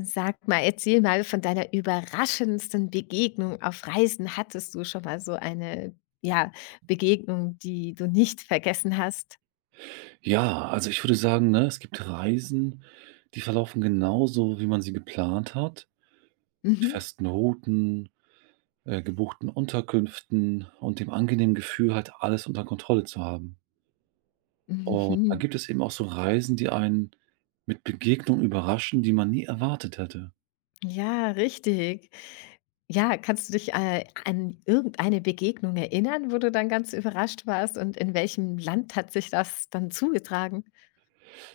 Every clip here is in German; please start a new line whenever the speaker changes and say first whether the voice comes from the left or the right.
left: Sag mal, erzähl mal von deiner überraschendsten Begegnung auf Reisen. Hattest du schon mal so eine, ja, Begegnung, die du nicht vergessen hast?
right: Ja, also ich würde sagen, ne, es gibt Reisen, die verlaufen genauso, wie man sie geplant hat, mit
left: Mhm.
right: festen Routen, gebuchten Unterkünften und dem angenehmen Gefühl, halt alles unter Kontrolle zu haben. Und dann
left: Mhm.
right: gibt es eben auch so Reisen, die einen mit Begegnungen überraschen, die man nie erwartet hätte.
left: Ja, richtig. Ja, kannst du dich, an irgendeine Begegnung erinnern, wo du dann ganz überrascht warst und in welchem Land hat sich das dann zugetragen?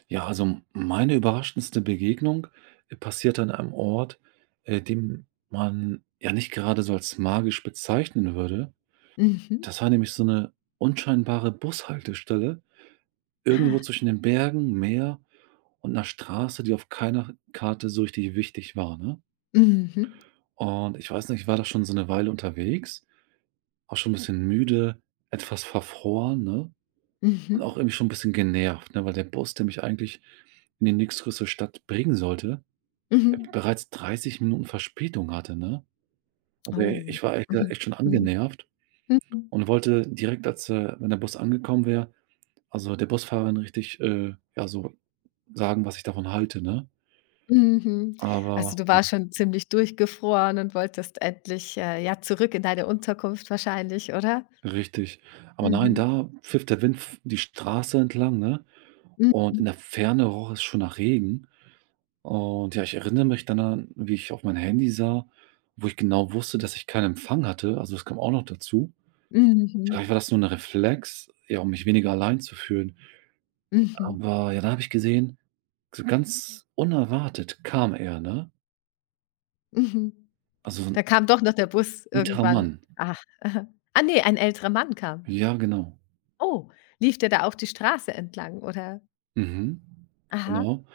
right: Ja, also meine überraschendste Begegnung passiert an einem Ort, den man ja nicht gerade so als magisch bezeichnen würde.
left: Mhm.
right: Das war nämlich so 'ne unscheinbare Bushaltestelle irgendwo
left: Ah.
right: zwischen den Bergen, Meer und 'ner Straße, die auf keiner Karte so richtig wichtig war, ne?
left: Mhm.
right: Und ich weiß nicht, ich war da schon so 'ne Weile unterwegs, auch schon 'n bisschen müde, etwas verfroren, ne? Und auch
left: Mhm.
right: irgendwie schon 'n bisschen genervt, ne, weil der Bus, der mich eigentlich in die nächstgrößere Stadt bringen sollte,
left: Mhm.
right: bereits 30 Minuten Verspätung hatte, ne? Also,
left: Oh.
right: ich war echt,
left: Mhm.
right: echt schon
left: Mhm.
right: angenervt
left: Mhm.
right: und wollte direkt, wenn der Bus angekommen wäre, also der Busfahrerin richtig, ja, so sagen, was ich davon halte, ne?
left: Mhm. Also,
right: Aber
left: du warst schon ziemlich durchgefroren und wolltest endlich, ja, zurück in deine Unterkunft wahrscheinlich, oder?
right: richtig. Aber nein,
left: Mhm.
right: da pfiff der Wind f die Straße entlang, ne?
left: Mhm.
right: Und in der Ferne roch es schon nach Regen. Und ja, ich erinnere mich dann an, wie ich auf mein Handy sah, wo ich genau wusste, dass ich keinen Empfang hatte. Also, das kam auch noch dazu. Vielleicht
left: Mhm.
right: war das nur ein Reflex, ja, um mich weniger allein zu fühlen.
left: Mhm.
right: Aber ja, da habe ich gesehen, so ganz unerwartet kam er, ne?
left: Mhm.
right: Also, so 'n
left: Da kam doch noch der Bus
right: älterer
left: irgendwann.
right: Mann.
left: Ach, aha. Ah, ne, ein älterer Mann kam.
right: Ja, genau.
left: Oh, lief der da auch die Straße entlang, oder?
right: Mhm.
left: Aha.
right: Genau.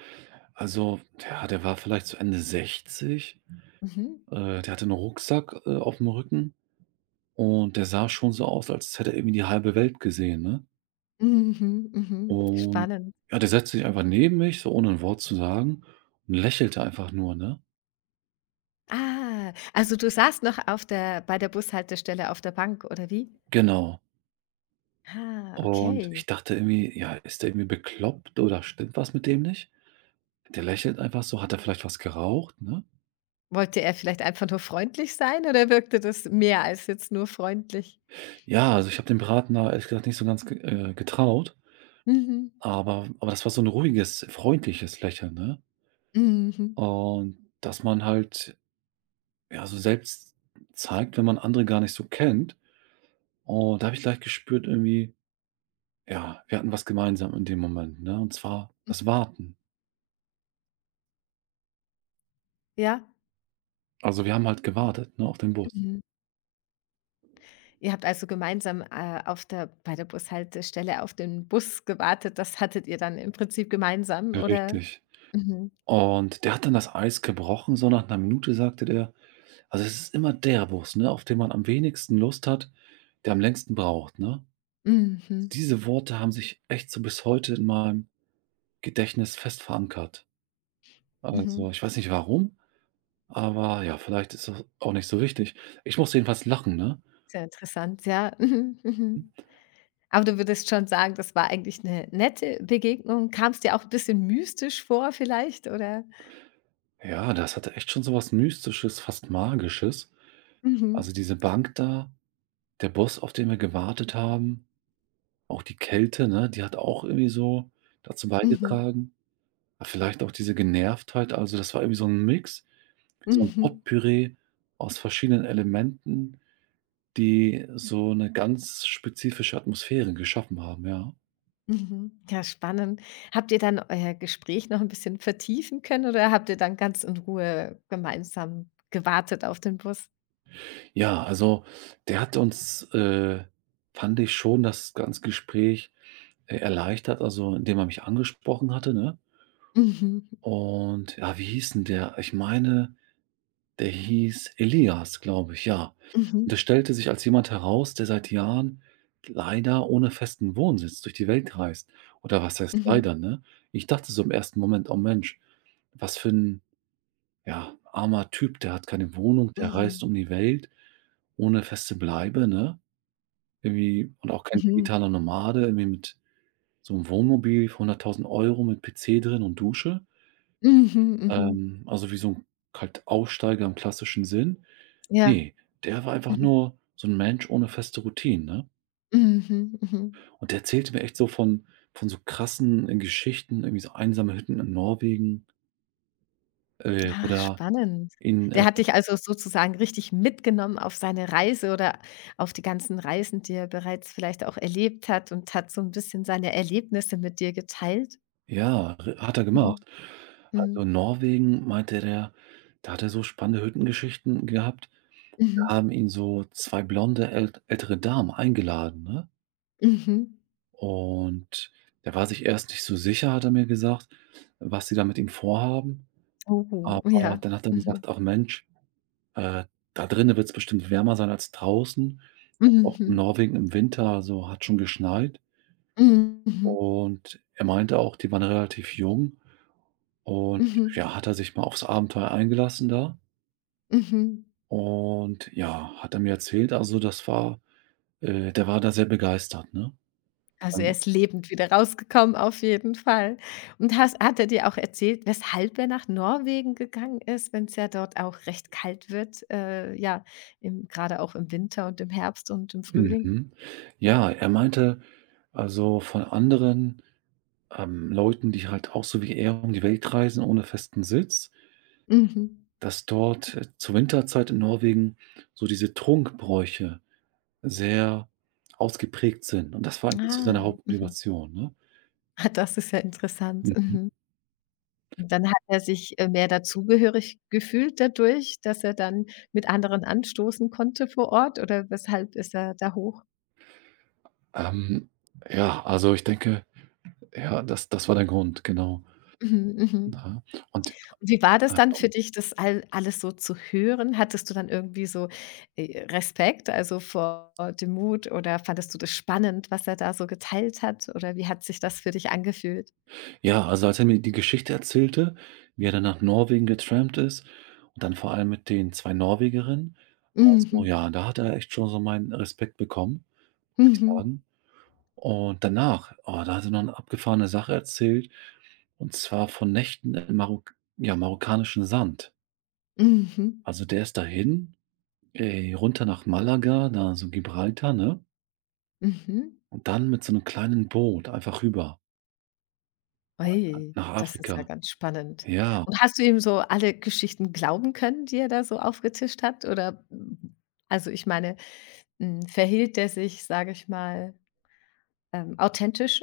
right: Also, ja, der war vielleicht so Ende 60.
left: Mhm.
right: Der hatte einen Rucksack, auf dem Rücken und der sah schon so aus, als hätte er irgendwie die halbe Welt gesehen, ne?
left: Mhm. Mhm.
right: Und
left: Spannend.
right: ja, der setzte sich einfach neben mich, so ohne ein Wort zu sagen und lächelte einfach nur, ne?
left: Ah, also, du saßt noch auf der bei der Bushaltestelle auf der Bank, oder wie?
right: Genau.
left: Ah,
right: Und
left: okay.
right: ich dachte irgendwie: „Ja, ist der irgendwie bekloppt oder stimmt was mit dem nicht?" Der lächelt einfach so. Hat er vielleicht was geraucht, ne?
left: Wollte er vielleicht einfach nur freundlich sein oder wirkte das mehr als jetzt nur freundlich?
right: Ja, also, ich habe dem Braten da ehrlich gesagt nicht so ganz ge getraut.
left: Mhm.
right: Aber das war so ein ruhiges, freundliches Lächeln, ne?
left: Mhm.
right: Und dass man halt, ja, so selbst zeigt, wenn man andere gar nicht so kennt. Und da habe ich gleich gespürt irgendwie, ja, wir hatten was gemeinsam in dem Moment, ne? Und zwar das Warten.
left: Ja.
right: Also, wir haben halt gewartet, ne, auf den Bus.
left: Mhm. Ihr habt also gemeinsam, auf der bei der Bushaltestelle auf den Bus gewartet. Das hattet ihr dann im Prinzip gemeinsam, oder?
right: Richtig.
left: Mhm.
right: Und der hat dann das Eis gebrochen, so nach einer Minute sagte der, also es ist immer der Bus, ne, auf den man am wenigsten Lust hat, der am längsten braucht, ne?
left: Mhm.
right: Diese Worte haben sich echt so bis heute in meinem Gedächtnis fest verankert.
left: Mhm.
right: Also, ich weiß nicht warum, aber ja, vielleicht ist das auch nicht so wichtig. Ich musste jedenfalls lachen, ne?
left: Sehr interessant, ja. Mhm. Mhm. Aber du würdest schon sagen, das war eigentlich eine nette Begegnung. Kam es dir auch ein bisschen mystisch vor vielleicht, oder?
right: Ja, das hatte echt schon so was Mystisches, fast Magisches.
left: Mhm.
right: Also, diese Bank da, der Bus, auf den wir gewartet haben, auch die Kälte, ne, die hat auch irgendwie so dazu
left: Mhm.
right: beigetragen. Aber vielleicht auch diese Genervtheit, also das war irgendwie so ein Mix, wie so 'n
left: Mhm.
right: Potpüree aus verschiedenen Elementen, die so eine ganz spezifische Atmosphäre geschaffen haben, ja.
left: Mhm. Ja, spannend. Habt ihr dann euer Gespräch noch ein bisschen vertiefen können oder habt ihr dann ganz in Ruhe gemeinsam gewartet auf den Bus?
right: Ja, also der hat uns, fand ich schon das ganze Gespräch, erleichtert, also indem er mich angesprochen hatte, ne?
left: Mhm.
right: Und ja, wie hieß denn der? Ich meine, der hieß Elias, glaube ich, ja.
left: Mhm.
right: Und der stellte sich als jemand heraus, der seit Jahren leider ohne festen Wohnsitz durch die Welt reist. Oder was heißt
left: Mhm.
right: leider, ne? Ich dachte so im ersten Moment: „Oh Mensch, was für ein ja, armer Typ, der hat keine Wohnung, der
left: Mhm.
right: reist um die Welt ohne feste Bleibe", ne? Irgendwie und auch kein
left: Mhm.
right: digitaler Nomade, irgendwie mit so 'nem Wohnmobil für 100.000 Euro mit PC drin und Dusche.
left: Mhm. Mhm.
right: Also wie so 'n halt Aussteiger im klassischen Sinn.
left: Ja.
right: Ne, der war einfach
left: Mhm.
right: nur so 'n Mensch ohne feste Routinen, ne?
left: Mhm. Mhm.
right: Und der erzählte mir echt so von so krassen, Geschichten, irgendwie so einsame Hütten in Norwegen,
left: Ach,
right: oder
left: spannend.
right: in,
left: Der hat dich also sozusagen richtig mitgenommen auf seine Reise oder auf die ganzen Reisen, die er bereits vielleicht auch erlebt hat und hat so ein bisschen seine Erlebnisse mit dir geteilt?
right: ja, r hat er gemacht.
left: Mhm.
right: Also
left: Mhm.
right: in Norwegen meinte der, da hat er so spannende Hüttengeschichten gehabt.
left: Mhm.
right: Haben ihn so 2 blonde ältere Damen eingeladen, ne?
left: Mhm.
right: Und der war sich erst nicht so sicher, hat er mir gesagt, was sie da mit ihm vorhaben.
left: Oh,
right: Aber
left: ja.
right: dann hat er
left: Mhm.
right: gesagt: „Ach Mensch, äh, da drinnen wird's bestimmt wärmer sein als draußen." Auch in
left: Mhm.
right: Norwegen im Winter so hat schon geschneit.
left: Mhm.
right: Und er meinte auch, die waren relativ jung und
left: Mhm.
right: ja, hat er sich mal aufs Abenteuer eingelassen da.
left: Mhm.
right: Und ja, hat er mir erzählt, also das war, der war da sehr begeistert, ne?
left: Also, er
right: Ähm,
left: ist lebend wieder rausgekommen auf jeden Fall. Und hast hat er dir auch erzählt, weshalb er nach Norwegen gegangen ist, wenn es ja dort auch recht kalt wird, ja, im grade auch im Winter und im Herbst und im Frühling?
right: Mhm. Ja, er meinte, also von anderen, Leuten, die halt auch so wie er um die Welt reisen ohne festen Sitz,
left: Mhm.
right: dass dort, zur Winterzeit in Norwegen so diese Trunkbräuche sehr ausgeprägt sind. Und das war eigentlich so
left: Ah,
right: seine
left: mhm.
right: Hauptmotivation, ne?
left: Ah, das ist ja interessant.
right: Mhm.
left: Mhm. Und dann hat er sich, mehr dazugehörig gefühlt dadurch, dass er dann mit anderen anstoßen konnte vor Ort oder weshalb ist er da hoch?
right: Ähm, ja, also ich denke, ja, das war der Grund, genau.
left: Mhm, mhm.
right: Mhm. Und,
left: Und wie war das
right: äh
left: dann für dich, das alles so zu hören? Hattest du dann irgendwie so, Respekt, also vor dem Mut oder fandest du das spannend, was er da so geteilt hat oder wie hat sich das für dich angefühlt?
right: ja, also als er mir die Geschichte erzählte, wie er dann nach Norwegen getrampt ist und dann vor allem mit den 2 Norwegerinnen. Also,
left: Mhm.
right: ja, da hat er echt schon so meinen Respekt bekommen, muss ich
left: Mhm.
right: sagen. Und danach, oh, da hat er noch eine abgefahrene Sache erzählt, und zwar von Nächten im Marok ja, marokkanischen Sand.
left: Mhm.
right: Also, der ist dahin, runter nach Malaga, da so Gibraltar, ne?
left: Mhm.
right: Und dann mit so einem kleinen Boot einfach rüber,
left: Ui,
right: nach
left: das ist ja
right: Afrika.
left: ganz spannend.
right: Ja.
left: Und hast du ihm so alle Geschichten glauben können, die er da so aufgetischt hat? Oder, also ich meine, verhielt er sich, sage ich mal, authentisch?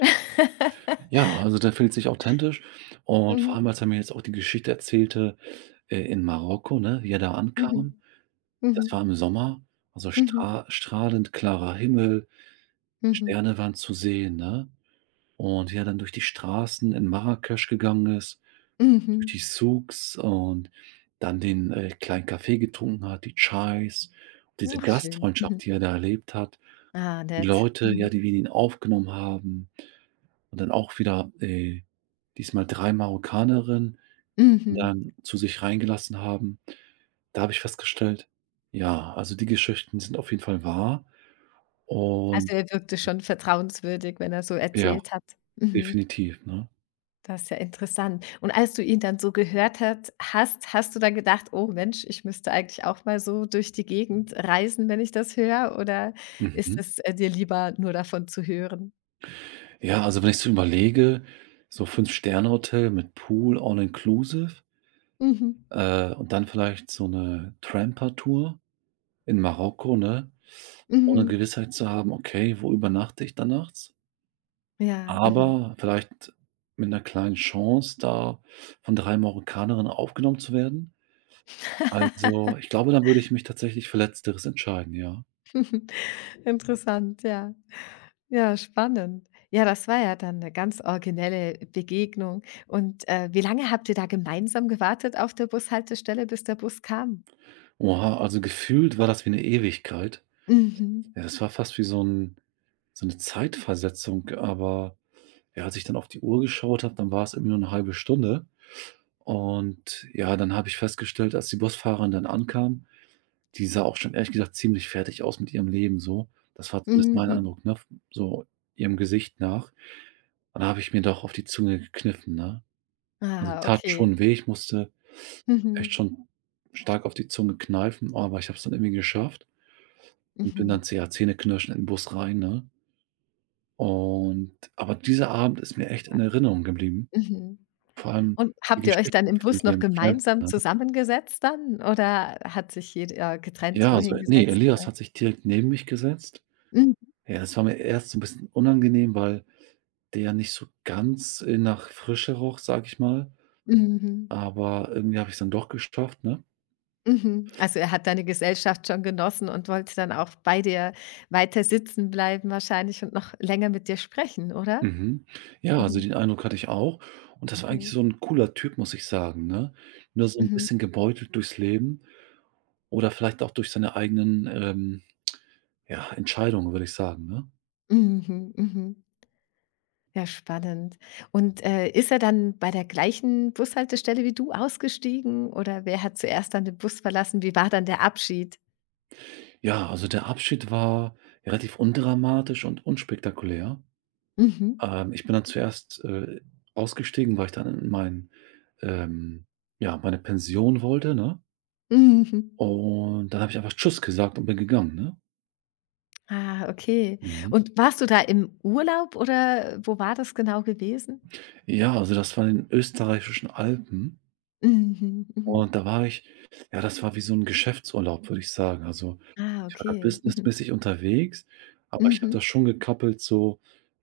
right: Ja, also der fühlt sich authentisch und vor
left: Mhm.
right: allem, als er mir jetzt auch die Geschichte erzählte, in Marokko, ne, wie er da ankam.
left: Mhm.
right: Das war
left: Mhm.
right: im Sommer, also
left: Mhm.
right: strahlend klarer Himmel,
left: Mhm.
right: Sterne waren zu sehen, ne? Und wie er dann durch die Straßen in Marrakesch gegangen ist, durch
left: Mhm.
right: die Souks und dann den, kleinen Kaffee getrunken hat, die Chais, diese
left: Ach, schön.
right: Gastfreundschaft,
left: Mhm.
right: die er da erlebt hat,
left: Ah,
right: die
left: nett.
right: Leute, ja,
left: Mhm.
right: die wie die ihn aufgenommen haben. Und dann auch wieder, diesmal 3 Marokkanerinnen
left: Mhm.
right: dann zu sich reingelassen haben. Da habe ich festgestellt, ja, also die Geschichten sind auf jeden Fall wahr
left: Also
right: und
left: er wirkte schon vertrauenswürdig, wenn er so
right: ja,
left: erzählt hat. Mhm.
right: definitiv, ne?
left: Das ist ja interessant. Und als du ihn dann so gehört hat hast, hast du dann gedacht: „Oh Mensch, ich müsste eigentlich auch mal so durch die Gegend reisen, wenn ich das höre“, oder ist
right: Mhm.
left: es, dir lieber, nur davon zu hören?
right: Ja, also wenn ich so überlege, so 5 Sterne-Hotel mit Pool all inclusive,
left: Mhm.
right: und dann vielleicht so eine Tramper-Tour in Marokko, ne? Ohne
left: Mhm.
right: Gewissheit zu haben: „Okay, wo übernachte ich da nachts?"
left: Ja, mhm.
right: Aber vielleicht mit einer kleinen Chance, da von 3 Marokkanerinnen aufgenommen zu werden. Also, ich glaube, dann würde ich mich tatsächlich für Letzteres entscheiden, ja.
left: Interessant, ja. Ja, spannend. Ja, das war ja dann eine ganz originelle Begegnung. Und, wie lange habt ihr da gemeinsam gewartet auf der Bushaltestelle, bis der Bus kam?
right: Oha, also gefühlt war das wie 'ne Ewigkeit.
left: Mhm.
right: Ja, das war fast wie so 'ne Zeitversetzung, aber ja, als ich dann auf die Uhr geschaut habe, dann war es irgendwie nur 'ne halbe Stunde. Und ja, dann habe ich festgestellt, als die Busfahrerin dann ankam, die sah auch schon ehrlich gesagt ziemlich fertig aus mit ihrem Leben so. Das war zumindest mein
left: Mhm.
right: Eindruck, ne, so ihrem Gesicht nach. Und da habe ich mir doch auf die Zunge gekniffen, ne? Also,
left: Ah,
right: tat
left: okay.
right: schon weh. Ich musste echt
left: Mhm.
right: schon stark auf die Zunge kneifen, aber ich habe es dann irgendwie geschafft und bin
left: Mhm.
right: dann z ja, zähneknirschend in den Bus rein, ne? Und aber dieser Abend ist mir echt in Erinnerung geblieben.
left: Mhm.
right: Vor allem
left: Und
right: die
left: habt ihr euch
right: Geschichten
left: dann im
right: von
left: Bus noch
right: dem
left: gemeinsam
right: Klempner, ne?
left: zusammengesetzt dann oder hat sich jeder getrennt
right: Ja, also,
left: wohin
right: ne,
left: gesetzt
right: Elias hat sich direkt neben mich gesetzt.
left: oder mhm.
right: Ja, das war mir erst so ein bisschen unangenehm, weil der nicht so ganz, nach Frische roch, sage ich mal,
left: Mhm.
right: aber irgendwie habe ich es dann doch geschafft, ne?
left: Mhm. Also, er hat deine Gesellschaft schon genossen und wollte dann auch bei dir weiter sitzen bleiben wahrscheinlich und noch länger mit dir sprechen, oder?
right: Mhm. Ja, also
left: Mhm.
right: den Eindruck hatte ich auch und das war eigentlich
left: Mhm.
right: so ein cooler Typ, muss ich sagen, ne? Nur so ein
left: Mhm.
right: bisschen gebeutelt durchs Leben oder vielleicht auch durch seine eigenen, ja, Entscheidungen, würde ich sagen, ne?
left: Mhm. Mhm. Ja, spannend. Und, ist er dann bei der gleichen Bushaltestelle wie du ausgestiegen oder wer hat zuerst dann den Bus verlassen? Wie war dann der Abschied?
right: Ja, also der Abschied war relativ undramatisch und unspektakulär.
left: Mhm.
right: Ich bin dann zuerst, ausgestiegen, weil ich dann in mein, ähm, ja, meine Pension wollte, ne?
left: Mhm.
right: Und dann habe ich einfach tschüss gesagt und bin gegangen, ne?
left: Ah, okay.
right: Mhm.
left: Und warst du da im Urlaub oder wo war das genau gewesen?
right: Ja, also das war in den österreichischen Alpen
left: Mhm, mhm.
right: und da war ich, ja, das war wie so 'n Geschäftsurlaub, würde ich sagen. Also,
left: Ah,
right: ich war da
left: okay. Mhm.
right: businessmäßig unterwegs, aber ich habe
left: Mhm.
right: das schon gekoppelt so,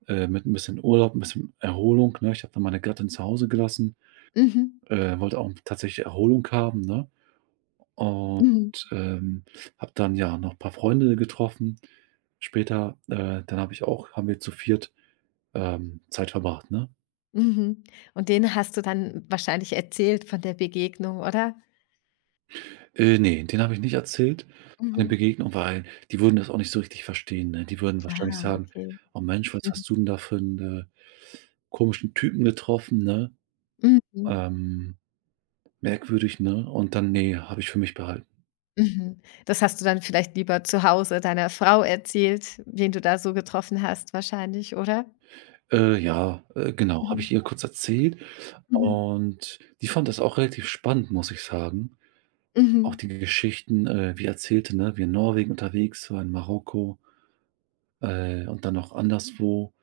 right: mit 'n bisschen Urlaub, 'n bisschen Erholung, ne? Ich habe dann meine Gattin zu Hause gelassen,
left: Mhm.
right: wollte auch tatsächlich Erholung haben, ne? Und,
left: Mhm.
right: ähm, habe dann ja noch paar Freunde getroffen später. Dann habe ich auch, haben wir zu viert Zeit verbracht, ne?
left: Mhm. Und denen hast du dann wahrscheinlich erzählt von der Begegnung, oder?
right: Ne, denen habe ich nicht erzählt von den
left: Mhm.
right: Begegnungen, weil die würden das auch nicht so richtig verstehen, ne? Die würden wahrscheinlich
left: Ah,
right: sagen:
left: okay.
right: „Oh Mensch, was
left: Mhm.
right: hast du denn da für 'n, äh, komischen Typen getroffen, ne?
left: Mhm.
right: Ähm, Merkwürdig, ne?" Und dann, ne, habe ich für mich behalten.
left: Mhm. Das hast du dann vielleicht lieber zu Hause deiner Frau erzählt, wen du da so getroffen hast wahrscheinlich, oder?
right: Ja, genau, habe
left: Mhm.
right: ich ihr kurz erzählt
left: Mhm.
right: und die fand das auch relativ spannend, muss ich sagen. Auch
left: Mhm.
right: die Geschichten, wie erzählte, ne, wie in Norwegen unterwegs war, in Marokko, und dann noch anderswo.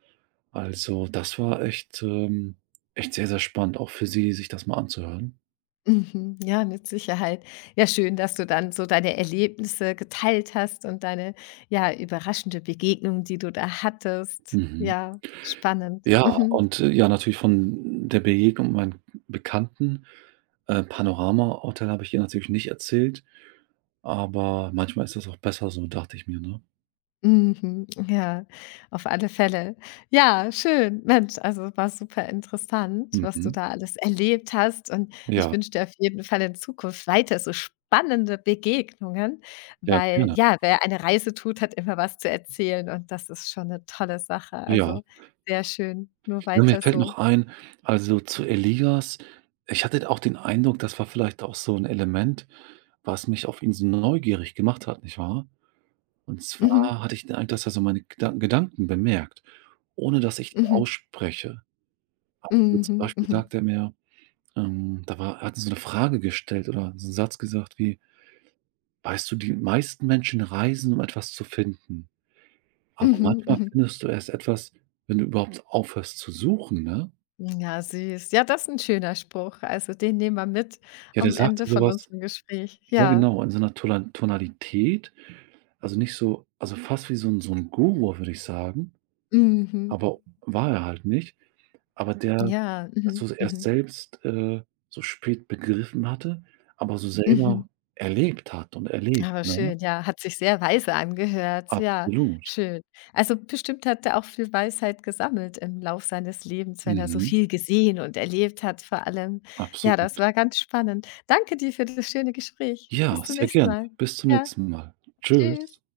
right: Also das war echt, echt sehr, sehr spannend, auch für sie, sich das mal anzuhören.
left: Mhm. Ja, mit Sicherheit. Ja, schön, dass du dann so deine Erlebnisse geteilt hast und deine, ja, überraschende Begegnung, die du da hattest.
right: Mhm.
left: Ja, spannend.
right: Ja,
left: Mhm.
right: und, ja, natürlich von der Begegnung mit meinen Bekannten. Panorama-Hotel habe ich ihr natürlich nicht erzählt, aber manchmal ist das auch besser so, dachte ich mir, ne?
left: Mhm, ja, auf alle Fälle. Ja, schön. Mensch, also war super interessant, was du
right: Mhm.
left: da alles erlebt hast. Und ich
right: Ja,
left: wünsche dir auf jeden Fall in Zukunft weiter so spannende Begegnungen,
right: ja,
left: weil
right: gerne.
left: ja, wer eine Reise tut, hat immer was zu erzählen und das ist schon eine tolle Sache.
right: Ja.
left: Also, sehr schön. Nur
right: Ja, mir
left: weiter
right: fällt
left: so.
right: noch ein, also zu Elias, ich hatte auch den Eindruck, das war vielleicht auch so 'n Element, was mich auf ihn so neugierig gemacht hat, nicht wahr? Und
left: Mhm,
right: zwar hatte ich den Eindruck, dass er so meine Gedanken bemerkt, ohne dass ich die
left: mhm,
right: ausspreche. Also, zum
left: mhm,
right: Beispiel
left: mhm,
right: sagt er mir, da war, hat er so 'ne Frage gestellt oder so 'n Satz gesagt wie: „Weißt du, die meisten Menschen reisen, um etwas zu finden, aber
left: mhm,
right: manchmal
left: mhm.
right: findest du erst etwas, wenn du überhaupt aufhörst zu suchen", ne?
left: Ja, süß. Ja, das ist ein schöner Spruch. Also, den nehmen wir mit
right: Ja, der
left: am
right: sagte
left: Ende
right: so
left: von
right: was.
left: unserem Gespräch.
right: Ja,
left: Ja.
right: genau, in so 'ner Tola Tonalität, also nicht so, also fast wie so 'n Guru, würde ich sagen,
left: Mhm.
right: aber war er halt nicht, aber der
left: Ja,
right: das
left: mhm,
right: so erst
left: mhm,
right: selbst, so spät begriffen hatte, aber so
left: mhm.
right: selber erlebt hat und erlebt,
left: Aber
right: ne?
left: schön, ja, hat sich sehr weise angehört. Ja,
right: Absolut.
left: schön. Also, bestimmt hat er auch viel Weisheit gesammelt im Lauf seines Lebens, wenn er so
right: Mhm,
left: viel gesehen und erlebt hat vor allem. Ja, das
right: absolut.
left: war ganz spannend. Danke dir für das schöne Gespräch. Bis
right: Ja,
left: zum
right: sehr
left: nächsten
right: gerne.
left: Mal.
right: Bis zum
left: Ja,
right: nächsten Mal. Tschüss.
left: tschüss.